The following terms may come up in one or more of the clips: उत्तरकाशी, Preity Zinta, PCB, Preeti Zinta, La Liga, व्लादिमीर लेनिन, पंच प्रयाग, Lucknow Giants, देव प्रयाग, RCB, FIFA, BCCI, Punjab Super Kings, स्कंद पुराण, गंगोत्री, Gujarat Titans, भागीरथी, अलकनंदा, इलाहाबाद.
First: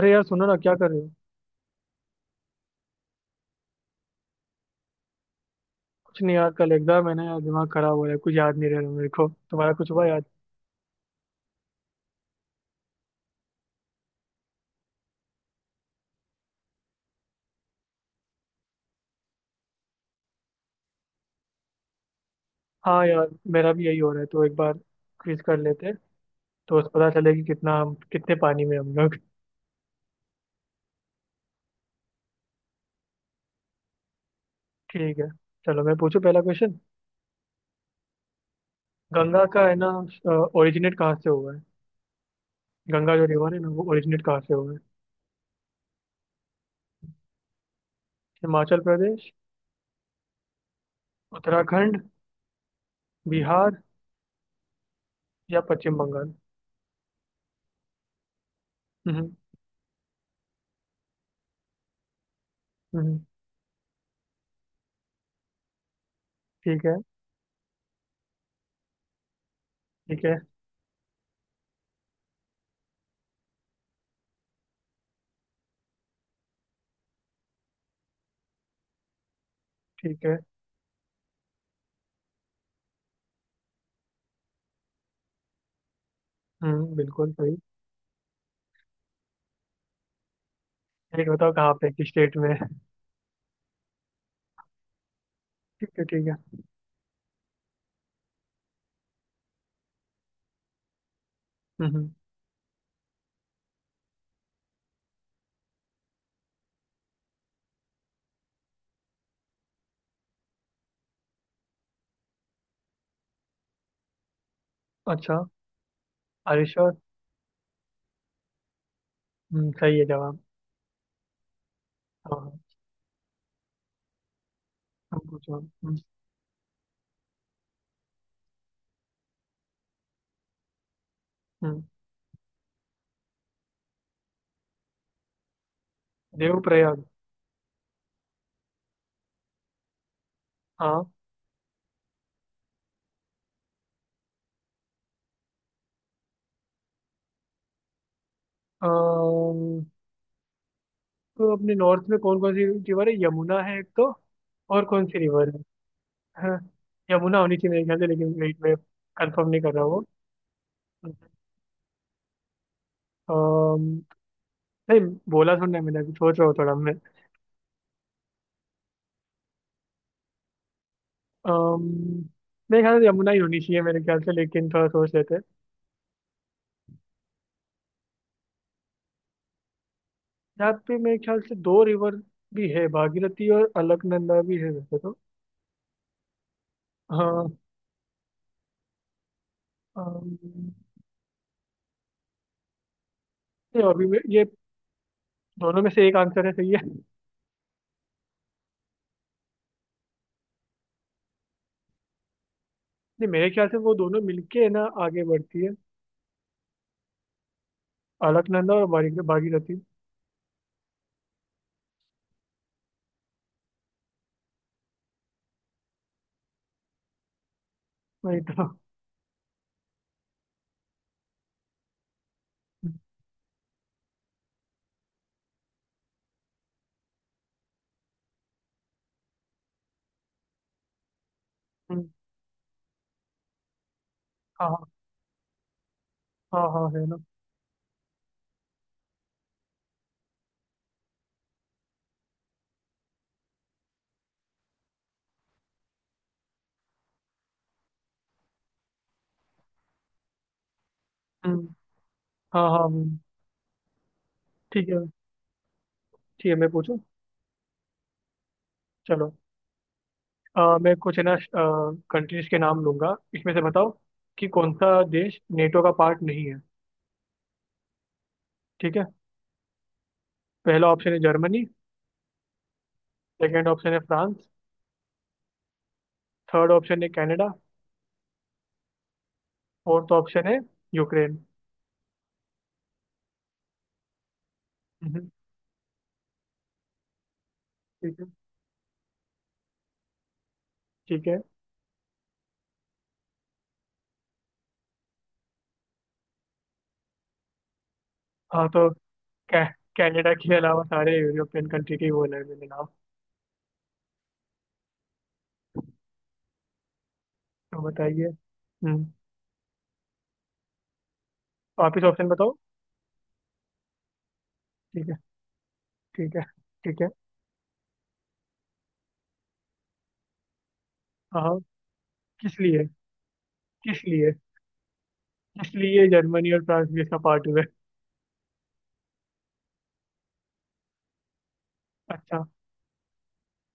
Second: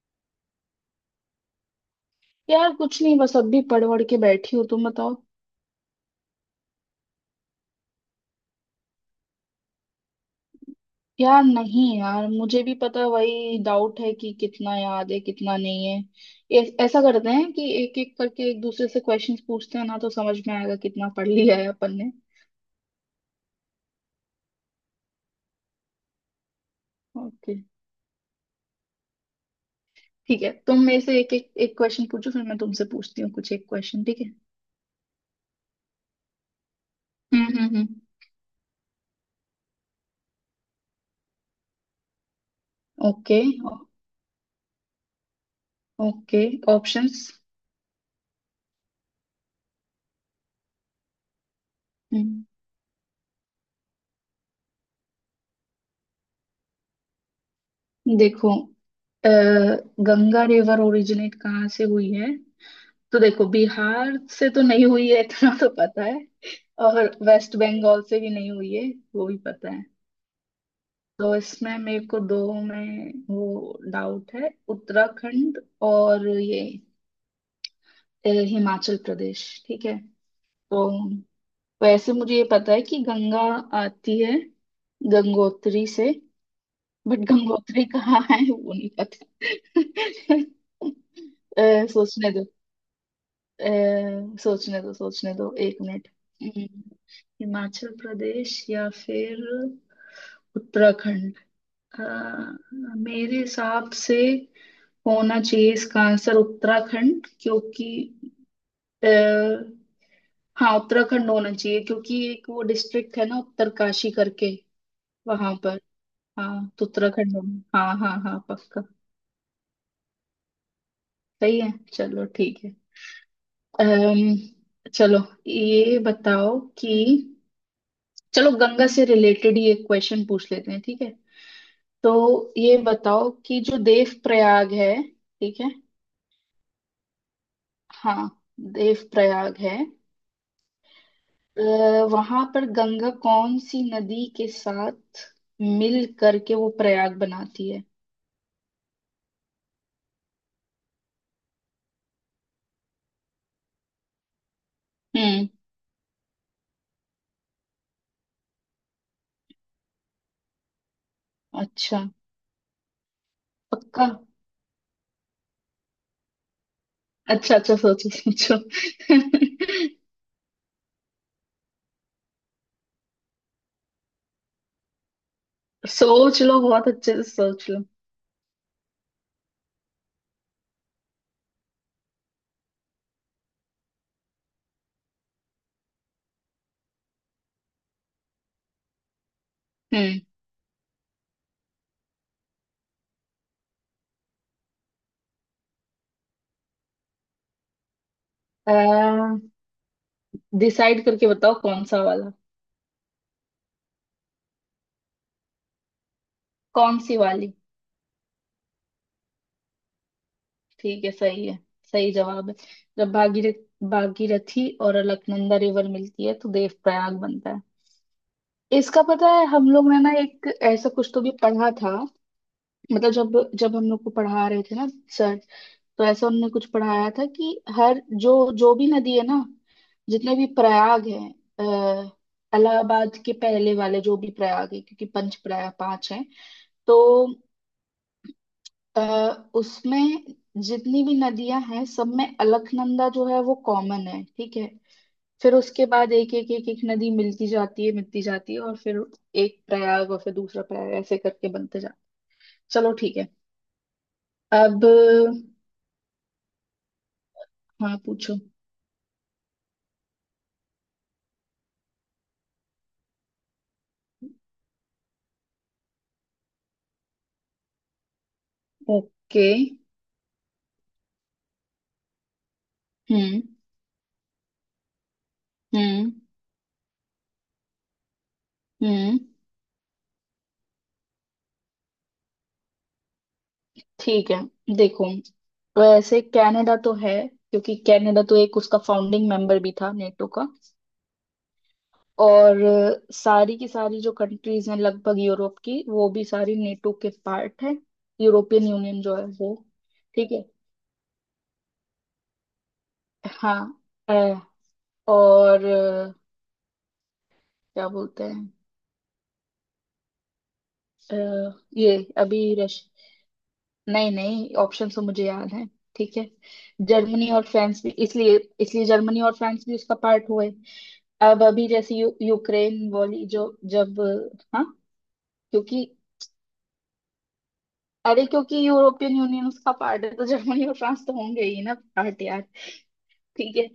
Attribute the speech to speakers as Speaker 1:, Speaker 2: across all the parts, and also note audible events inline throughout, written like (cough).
Speaker 1: अरे यार, सुनो ना, क्या कर रहे हो।
Speaker 2: यार कुछ नहीं, बस अभी पढ़ वढ़ के बैठी हूँ। तुम बताओ।
Speaker 1: कुछ नहीं यार, कल एग्जाम है ना यार, दिमाग खराब हो रहा है, कुछ याद नहीं रह रहा मेरे को। तुम्हारा कुछ हुआ याद?
Speaker 2: यार नहीं यार, मुझे भी पता, वही डाउट है कि कितना याद है कितना नहीं है। ए, ऐसा करते हैं कि एक एक करके एक दूसरे से क्वेश्चंस पूछते हैं ना, तो समझ में आएगा कितना पढ़ लिया है अपन ने।
Speaker 1: हाँ यार, मेरा भी यही हो रहा है, तो एक बार क्विज कर लेते हैं, तो उस पता चले कि
Speaker 2: ओके।
Speaker 1: कितना हम, कितने पानी में हम लोग (laughs)
Speaker 2: ठीक है, तुम मेरे से एक एक एक क्वेश्चन पूछो, फिर मैं तुमसे पूछती हूँ कुछ एक क्वेश्चन। ठीक है?
Speaker 1: ठीक है, चलो, मैं पूछूं पहला क्वेश्चन।
Speaker 2: हम्म। हम्म। हम्म।
Speaker 1: गंगा का है ना, ओरिजिनेट कहाँ से हुआ है? गंगा जो
Speaker 2: ओके।
Speaker 1: रिवर है ना, वो ओरिजिनेट कहाँ से हुआ है?
Speaker 2: ओके। ऑप्शंस?
Speaker 1: हिमाचल प्रदेश, उत्तराखंड,
Speaker 2: हम्म।
Speaker 1: बिहार या पश्चिम बंगाल?
Speaker 2: देखो, अ,
Speaker 1: हम्म,
Speaker 2: गंगा रिवर ओरिजिनेट कहाँ से हुई है? तो
Speaker 1: हम्म,
Speaker 2: देखो, बिहार से तो नहीं हुई है, इतना तो पता है।
Speaker 1: ठीक है,
Speaker 2: और वेस्ट बंगाल से भी नहीं हुई है, वो भी पता है।
Speaker 1: ठीक है,
Speaker 2: तो इसमें मेरे को दो में वो डाउट है, उत्तराखंड और ये हिमाचल प्रदेश। ठीक है?
Speaker 1: ठीक है।
Speaker 2: तो वैसे मुझे ये पता है कि गंगा आती है गंगोत्री से। बट
Speaker 1: बिल्कुल सही।
Speaker 2: गंगोत्री कहाँ है वो नहीं पता। (laughs)
Speaker 1: एक बताओ कहाँ पे, किस
Speaker 2: सोचने
Speaker 1: स्टेट
Speaker 2: दो।
Speaker 1: में (laughs) है?
Speaker 2: सोचने दो सोचने दो, एक
Speaker 1: ठीक है,
Speaker 2: मिनट।
Speaker 1: ठीक है।
Speaker 2: हम्म। हिमाचल प्रदेश या फिर उत्तराखंड। अ,
Speaker 1: हम्म।
Speaker 2: मेरे हिसाब से होना चाहिए इसका आंसर उत्तराखंड, क्योंकि आ, हाँ उत्तराखंड होना चाहिए, क्योंकि एक वो डिस्ट्रिक्ट है ना, उत्तरकाशी करके
Speaker 1: अच्छा।
Speaker 2: वहां पर।
Speaker 1: अरे
Speaker 2: हाँ तो
Speaker 1: श्योर।
Speaker 2: उत्तराखंड होना, हाँ हाँ हाँ, पक्का।
Speaker 1: सही है जवाब।
Speaker 2: सही है, चलो
Speaker 1: हाँ, हाँ,
Speaker 2: ठीक है। अम्म
Speaker 1: हम
Speaker 2: चलो।
Speaker 1: पूछो, हम्म।
Speaker 2: ये बताओ कि, चलो गंगा से रिलेटेड ही एक क्वेश्चन पूछ लेते हैं, ठीक है?
Speaker 1: हम्म,
Speaker 2: तो ये बताओ कि जो देव प्रयाग है, ठीक है,
Speaker 1: देवप्रयाग।
Speaker 2: हाँ देव प्रयाग है,
Speaker 1: हाँ।
Speaker 2: वहां पर गंगा कौन सी नदी के साथ मिल करके वो प्रयाग बनाती है?
Speaker 1: अम, तो अपने नॉर्थ में कौन कौन सी रिवर है? यमुना है एक तो, और कौन सी
Speaker 2: हम्म।
Speaker 1: रिवर है? हाँ, यमुना होनी चाहिए मेरे ख्याल से, लेकिन वेट, मैं कंफर्म नहीं कर रहा हूँ।
Speaker 2: अच्छा।
Speaker 1: अम,
Speaker 2: पक्का?
Speaker 1: नहीं बोला, सुनना है, मैंने अभी सोच रहा हूँ थोड़ा मैं।
Speaker 2: अच्छा अच्छा, सोचो सोचो।
Speaker 1: अम, मेरे ख्याल से यमुना ही होनी चाहिए मेरे ख्याल से, लेकिन थोड़ा सोच लेते हैं।
Speaker 2: (laughs) सोच लो, बहुत अच्छे से सोच लो।
Speaker 1: यहाँ पे मेरे ख्याल से दो रिवर भी है, भागीरथी और अलकनंदा भी है वैसे तो। हाँ।
Speaker 2: हम्म।
Speaker 1: अम, नहीं, अभी मैं ये दोनों में से एक आंसर है, सही है।
Speaker 2: डिसाइड करके बताओ कौन सा वाला।
Speaker 1: नहीं मेरे ख्याल से वो दोनों मिलके है ना, आगे बढ़ती है।
Speaker 2: कौन सी वाली?
Speaker 1: अलकनंदा और भागीरथी।
Speaker 2: ठीक है, सही है। सही जवाब है। जब भागीरथी और अलकनंदा रिवर मिलती है तो देव प्रयाग बनता है।
Speaker 1: वही तो।
Speaker 2: इसका पता है हम लोग ने ना, एक ऐसा कुछ तो भी पढ़ा था। मतलब जब जब हम लोग को पढ़ा रहे थे ना, सर, तो ऐसा उन्होंने कुछ पढ़ाया था कि हर जो जो भी नदी है ना, जितने भी प्रयाग हैं,
Speaker 1: हम्म,
Speaker 2: इलाहाबाद के पहले वाले जो भी प्रयाग है,
Speaker 1: हाँ,
Speaker 2: क्योंकि पंच प्रयाग पांच हैं।
Speaker 1: हाँ, हाँ, हाँ,
Speaker 2: तो
Speaker 1: है ना।
Speaker 2: अ, उसमें जितनी भी नदियां हैं, सब में अलकनंदा जो है वो कॉमन है, ठीक है। फिर उसके बाद एक एक नदी मिलती जाती है मिलती जाती है, और फिर एक प्रयाग और फिर दूसरा प्रयाग, ऐसे करके
Speaker 1: हम्म,
Speaker 2: बनते जाते।
Speaker 1: हाँ, हाँ,
Speaker 2: चलो ठीक
Speaker 1: हम्म।
Speaker 2: है। अब
Speaker 1: ठीक है। ठीक है, मैं पूछूं।
Speaker 2: हाँ पूछो।
Speaker 1: चलो। मैं कुछ है ना, कंट्रीज के नाम लूंगा, इसमें से बताओ कि कौन सा देश नेटो का पार्ट नहीं है। ठीक है।
Speaker 2: ओके।
Speaker 1: पहला ऑप्शन है जर्मनी।
Speaker 2: हम्म।
Speaker 1: सेकंड ऑप्शन है फ्रांस।
Speaker 2: हम्म।
Speaker 1: थर्ड ऑप्शन है कनाडा।
Speaker 2: हम्म।
Speaker 1: फोर्थ ऑप्शन है यूक्रेन।
Speaker 2: ठीक है, देखो,
Speaker 1: हम्म,
Speaker 2: वैसे कनाडा तो है, क्योंकि
Speaker 1: ठीक
Speaker 2: कनाडा
Speaker 1: है,
Speaker 2: तो एक उसका फाउंडिंग मेंबर भी था नेटो का।
Speaker 1: ठीक है।
Speaker 2: और सारी की सारी जो कंट्रीज हैं लगभग यूरोप की, वो भी सारी नेटो के पार्ट है। यूरोपियन
Speaker 1: हाँ तो
Speaker 2: यूनियन जो है वो।
Speaker 1: कै, कनाडा
Speaker 2: ठीक है।
Speaker 1: के अलावा सारे यूरोपियन कंट्री के ही बोल रहे हैं मेरे नाम।
Speaker 2: हाँ। अ, और
Speaker 1: तो
Speaker 2: क्या बोलते
Speaker 1: बताइए,
Speaker 2: हैं,
Speaker 1: हम्म।
Speaker 2: अ, ये
Speaker 1: वापिस ऑप्शन
Speaker 2: अभी
Speaker 1: बताओ।
Speaker 2: रश नहीं नहीं, ऑप्शन तो
Speaker 1: ठीक है,
Speaker 2: मुझे याद है। ठीक है।
Speaker 1: ठीक है, ठीक है।
Speaker 2: जर्मनी और फ्रांस भी इसलिए, जर्मनी और फ्रांस भी उसका पार्ट हुए। अब
Speaker 1: हाँ।
Speaker 2: अभी जैसे
Speaker 1: किस लिए?
Speaker 2: यूक्रेन वाली जो, जब,
Speaker 1: किस लिए?
Speaker 2: हाँ
Speaker 1: किस
Speaker 2: क्योंकि,
Speaker 1: लिए जर्मनी और फ्रांस भी इसका पार्ट हुए?
Speaker 2: अरे क्योंकि यूरोपियन यूनियन उसका पार्ट है तो जर्मनी और फ्रांस तो होंगे ही ना पार्ट, यार।
Speaker 1: अच्छा।
Speaker 2: ठीक है।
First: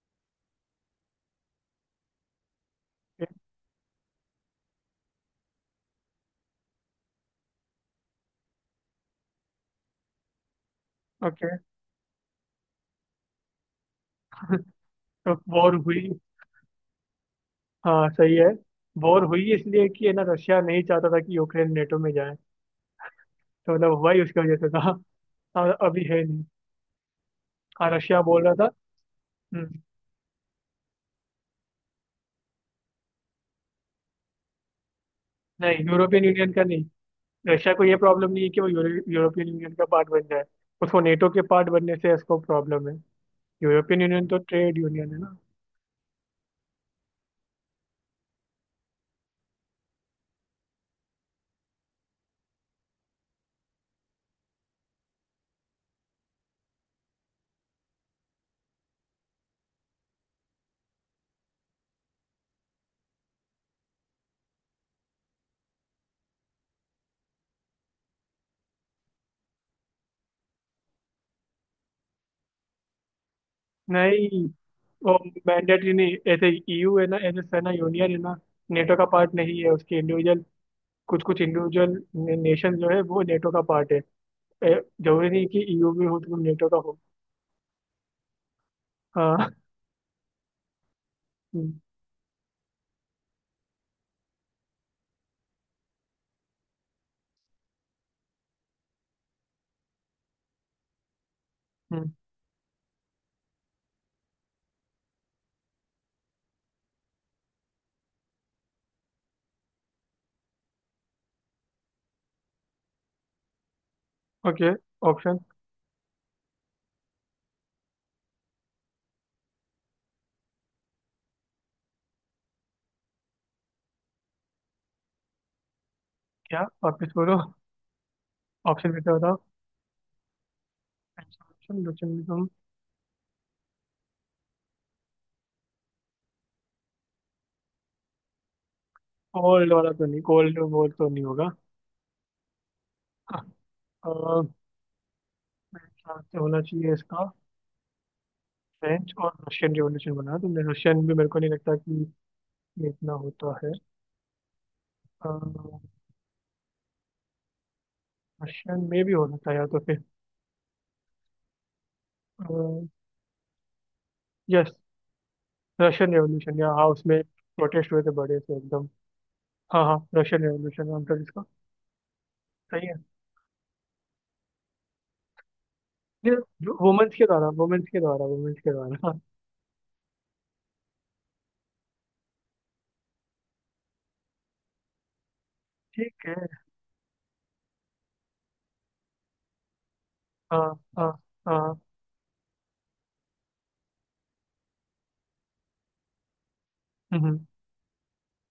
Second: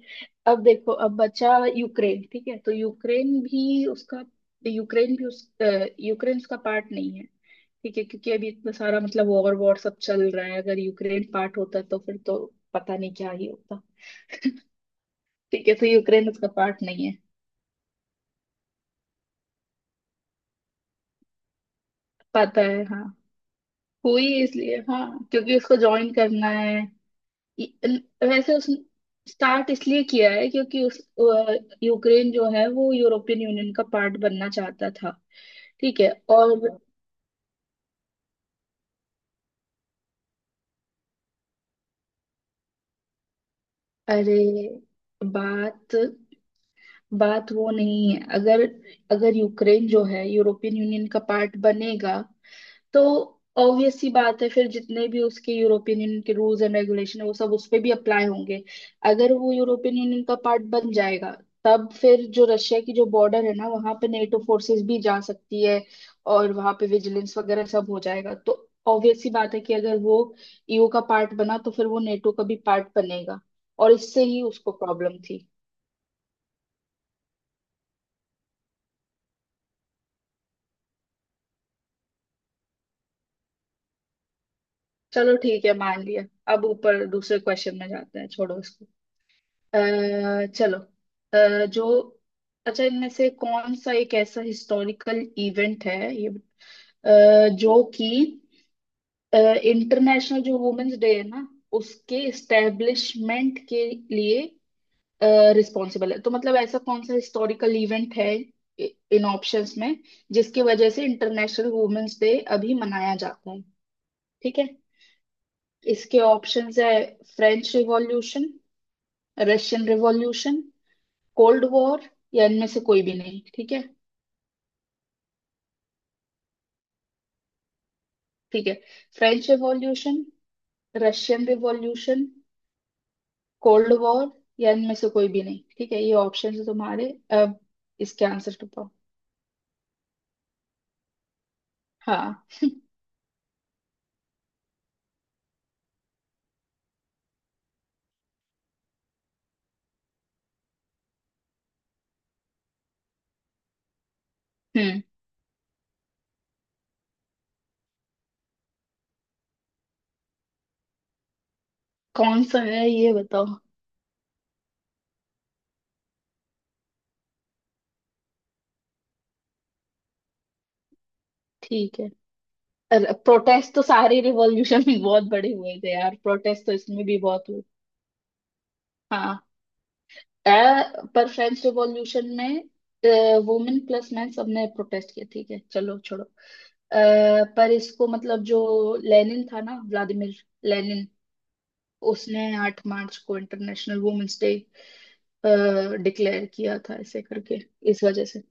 Speaker 2: अब देखो, अब बचा यूक्रेन, ठीक है। तो यूक्रेन भी उसका, यूक्रेन भी उस यूक्रेन उसका पार्ट नहीं है। ठीक है, क्योंकि अभी इतना सारा मतलब वॉर वॉर सब चल रहा है, अगर यूक्रेन
Speaker 1: ओके।
Speaker 2: पार्ट होता तो फिर तो पता नहीं क्या ही होता।
Speaker 1: तो
Speaker 2: ठीक है,
Speaker 1: वॉर
Speaker 2: तो
Speaker 1: हुई?
Speaker 2: यूक्रेन उसका पार्ट नहीं है।
Speaker 1: हाँ सही है। वॉर हुई इसलिए कि है ना, रशिया नहीं चाहता था कि यूक्रेन नेटो में जाए।
Speaker 2: पता है हाँ।
Speaker 1: तो मतलब हुआ ही
Speaker 2: हुई
Speaker 1: उसकी वजह से
Speaker 2: इसलिए
Speaker 1: था।
Speaker 2: हाँ, क्योंकि उसको
Speaker 1: हाँ, अभी
Speaker 2: ज्वाइन
Speaker 1: है नहीं।
Speaker 2: करना है।
Speaker 1: हाँ, रशिया बोल रहा
Speaker 2: वैसे उस
Speaker 1: था।
Speaker 2: स्टार्ट
Speaker 1: हम्म,
Speaker 2: इसलिए किया है, क्योंकि उस यूक्रेन जो है वो यूरोपियन यूनियन का पार्ट बनना चाहता था।
Speaker 1: नहीं,
Speaker 2: ठीक है।
Speaker 1: यूरोपियन यूनियन
Speaker 2: और
Speaker 1: का नहीं। रशिया को ये प्रॉब्लम नहीं है कि वो यूरोपियन यूनियन का पार्ट बन जाए। उसको नेटो के पार्ट बनने से इसको प्रॉब्लम है। यूरोपियन यूनियन
Speaker 2: अरे
Speaker 1: तो ट्रेड यूनियन है ना।
Speaker 2: बात, वो नहीं है। अगर, यूक्रेन जो है यूरोपियन यूनियन का पार्ट बनेगा तो ऑब्वियस सी बात है, फिर जितने भी उसके यूरोपियन यूनियन के रूल्स एंड रेगुलेशन है वो सब उस पे भी अप्लाई होंगे। अगर वो यूरोपियन यूनियन का पार्ट बन जाएगा, तब फिर जो रशिया की जो बॉर्डर है ना, वहां पे नेटो फोर्सेस भी जा सकती है, और वहां पे विजिलेंस वगैरह सब हो जाएगा। तो ऑब्वियस सी बात है कि अगर वो ईयू का पार्ट बना तो फिर वो नेटो का भी पार्ट बनेगा, और इससे
Speaker 1: नहीं,
Speaker 2: ही उसको
Speaker 1: वो
Speaker 2: प्रॉब्लम थी।
Speaker 1: मैंडेटरी नहीं, ऐसे ईयू है ना, ऐसे सेना यूनियन है ना, नेटो का पार्ट नहीं है उसके। इंडिविजुअल, कुछ कुछ इंडिविजुअल नेशन जो है वो नेटो का पार्ट है। ए, जरूरी
Speaker 2: चलो
Speaker 1: नहीं कि
Speaker 2: ठीक है,
Speaker 1: ईयू
Speaker 2: मान
Speaker 1: भी हो
Speaker 2: लिया।
Speaker 1: तो तुम
Speaker 2: अब
Speaker 1: नेटो का हो।
Speaker 2: ऊपर दूसरे क्वेश्चन में जाते हैं, छोड़ो इसको।
Speaker 1: हाँ।
Speaker 2: अ, चलो। जो, अच्छा, इनमें से कौन सा एक ऐसा हिस्टोरिकल इवेंट है ये, जो कि इंटरनेशनल जो वुमेन्स डे है ना उसके इस्टेब्लिशमेंट के लिए रिस्पॉन्सिबल है? तो मतलब ऐसा कौन सा हिस्टोरिकल इवेंट है, इन ऑप्शंस में, जिसकी वजह से इंटरनेशनल वुमेन्स डे अभी मनाया जाता है? ठीक है?
Speaker 1: ओके। ऑप्शन?
Speaker 2: इसके ऑप्शंस है French revolution, Russian revolution, cold war, या इनमें से कोई भी नहीं। ठीक है?
Speaker 1: क्या, वापस बोलो?
Speaker 2: ठीक है।
Speaker 1: ऑप्शन फिर से बताओ।
Speaker 2: French revolution, Russian
Speaker 1: consumption,
Speaker 2: revolution,
Speaker 1: consumption.
Speaker 2: Cold war, या इनमें से कोई भी नहीं, ठीक है, ये ऑप्शन है तुम्हारे। अब इसके आंसर तो पाओ।
Speaker 1: गोल्ड वाला तो नहीं, गोल्ड वोल्ड तो नहीं होगा।
Speaker 2: हाँ।
Speaker 1: मेरे ख्याल से होना चाहिए इसका फ्रेंच और रशियन रिवॉल्यूशन, बनाया तुमने। रशियन भी मेरे को नहीं लगता कि ये इतना होता है।
Speaker 2: हम्म।
Speaker 1: रशियन में भी हो सकता है, या तो फिर
Speaker 2: कौन सा है ये बताओ?
Speaker 1: यस, रशियन रेवोल्यूशन, या हाँ उसमें प्रोटेस्ट हुए थे बड़े से एकदम। हाँ, हाँ, रशियन रेवोल्यूशन नाम था जिसका।
Speaker 2: ठीक है।
Speaker 1: सही है।
Speaker 2: प्रोटेस्ट तो सारे रिवॉल्यूशन में बहुत बड़े हुए थे यार,
Speaker 1: ये
Speaker 2: प्रोटेस्ट तो इसमें
Speaker 1: वुमेन्स
Speaker 2: भी
Speaker 1: के
Speaker 2: बहुत
Speaker 1: द्वारा,
Speaker 2: हुए।
Speaker 1: वुमेन्स के द्वारा, वुमेन्स के द्वारा, हाँ।
Speaker 2: हाँ। अ, पर फ्रेंच रिवॉल्यूशन में वुमेन प्लस मैन सबने प्रोटेस्ट किया, ठीक है, चलो छोड़ो।
Speaker 1: ठीक है।
Speaker 2: पर इसको मतलब जो लेनिन था ना, व्लादिमीर
Speaker 1: हाँ,
Speaker 2: लेनिन,
Speaker 1: हाँ, हाँ।
Speaker 2: उसने 8 मार्च को इंटरनेशनल वुमेन्स डे डिक्लेयर किया था ऐसे
Speaker 1: हम्म,
Speaker 2: करके, इस वजह से।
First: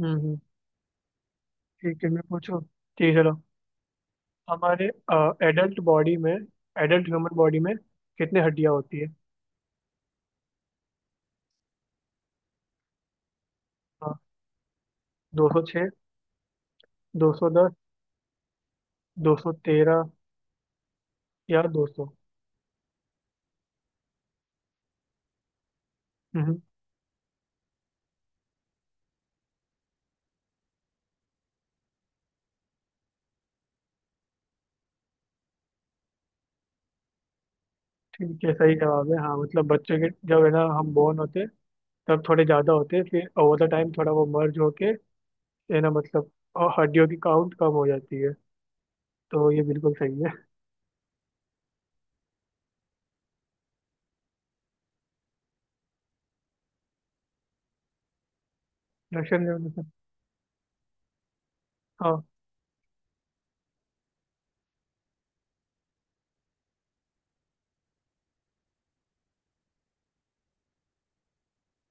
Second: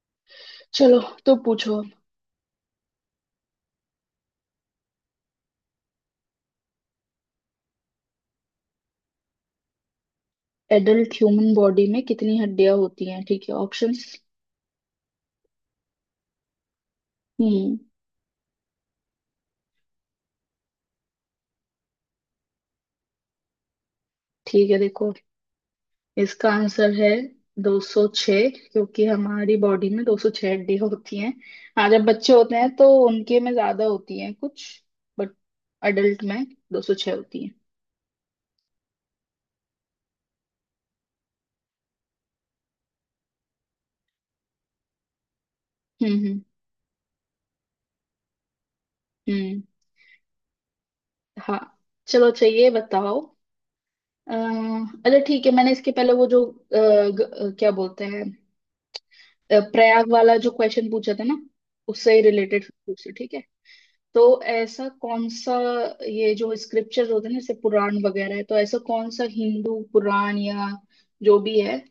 Speaker 1: हम्म, हम्म।
Speaker 2: चलो, तो पूछो।
Speaker 1: ठीक है, मैं पूछूं, ठीक है। हमारे एडल्ट बॉडी में, एडल्ट ह्यूमन बॉडी में कितने हड्डियां होती है?
Speaker 2: एडल्ट ह्यूमन बॉडी में कितनी हड्डियां होती हैं, ठीक है, ऑप्शंस?
Speaker 1: हाँ, 206, 210,
Speaker 2: हम्म।
Speaker 1: 213 या 200?
Speaker 2: ठीक है देखो, इसका
Speaker 1: हम्म,
Speaker 2: आंसर है 206, क्योंकि हमारी बॉडी में 206 हड्डी होती हैं। हाँ जब बच्चे होते हैं तो उनके में ज्यादा होती हैं कुछ, बट अडल्ट में 206 होती हैं।
Speaker 1: ठीक है, सही जवाब है। हाँ मतलब बच्चे के जब है ना, हम बोर्न होते तब थोड़े ज़्यादा होते, फिर ओवर द टाइम थोड़ा वो मर्ज होके है ना
Speaker 2: हम्म।
Speaker 1: मतलब,
Speaker 2: हम्म।
Speaker 1: हड्डियों की काउंट कम हो जाती है। तो
Speaker 2: हम्म,
Speaker 1: ये बिल्कुल सही है।
Speaker 2: हाँ। चलो अच्छा ये बताओ। अ, अच्छा ठीक है, मैंने इसके पहले वो जो क्या बोलते हैं,
Speaker 1: रशियन रेवोल्यूशन।
Speaker 2: प्रयाग वाला जो क्वेश्चन पूछा था ना, उससे
Speaker 1: हाँ।
Speaker 2: रिलेटेड पूछे, ठीक है? तो ऐसा कौन सा, ये जो स्क्रिप्चर होते हैं ना जैसे पुराण वगैरह है, तो ऐसा कौन सा हिंदू पुराण या जो भी है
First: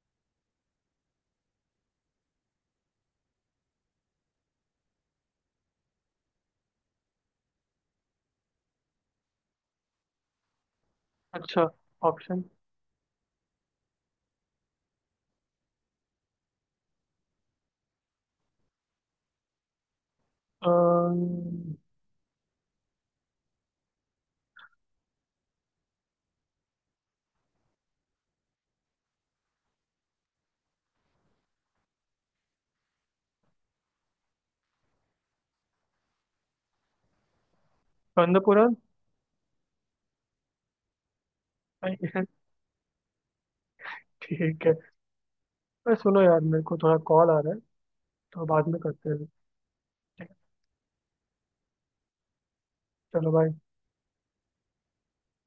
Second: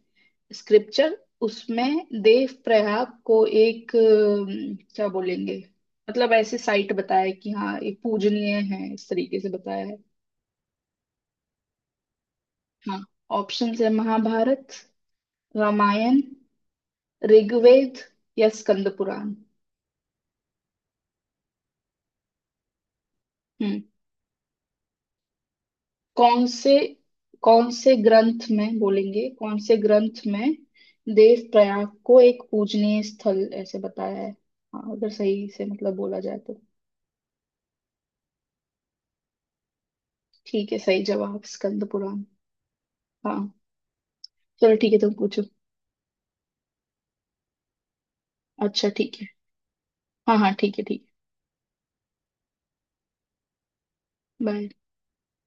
Speaker 2: स्क्रिप्चर, उसमें देव प्रयाग को एक क्या बोलेंगे, मतलब ऐसे साइट बताया है कि हाँ ये पूजनीय है, इस तरीके से बताया है।
Speaker 1: अच्छा। ऑप्शन।
Speaker 2: हाँ, ऑप्शंस है महाभारत, रामायण, ऋग्वेद, या स्कंद पुराण।
Speaker 1: स्कंद
Speaker 2: कौन से कौन से ग्रंथ में बोलेंगे, कौन से ग्रंथ में देव प्रयाग को एक पूजनीय स्थल ऐसे बताया है, हाँ अगर सही से मतलब बोला जाए तो?
Speaker 1: पुराण।
Speaker 2: ठीक है, सही जवाब स्कंद पुराण।
Speaker 1: (laughs)
Speaker 2: हाँ।
Speaker 1: ठीक है।
Speaker 2: चलो ठीक है, तुम पूछो।
Speaker 1: अरे सुनो यार, मेरे को थोड़ा कॉल आ रहा है, तो बाद में
Speaker 2: अच्छा
Speaker 1: करते
Speaker 2: ठीक
Speaker 1: हैं।
Speaker 2: है, हाँ हाँ ठीक है ठीक
Speaker 1: चलो बाय।
Speaker 2: है, बाय।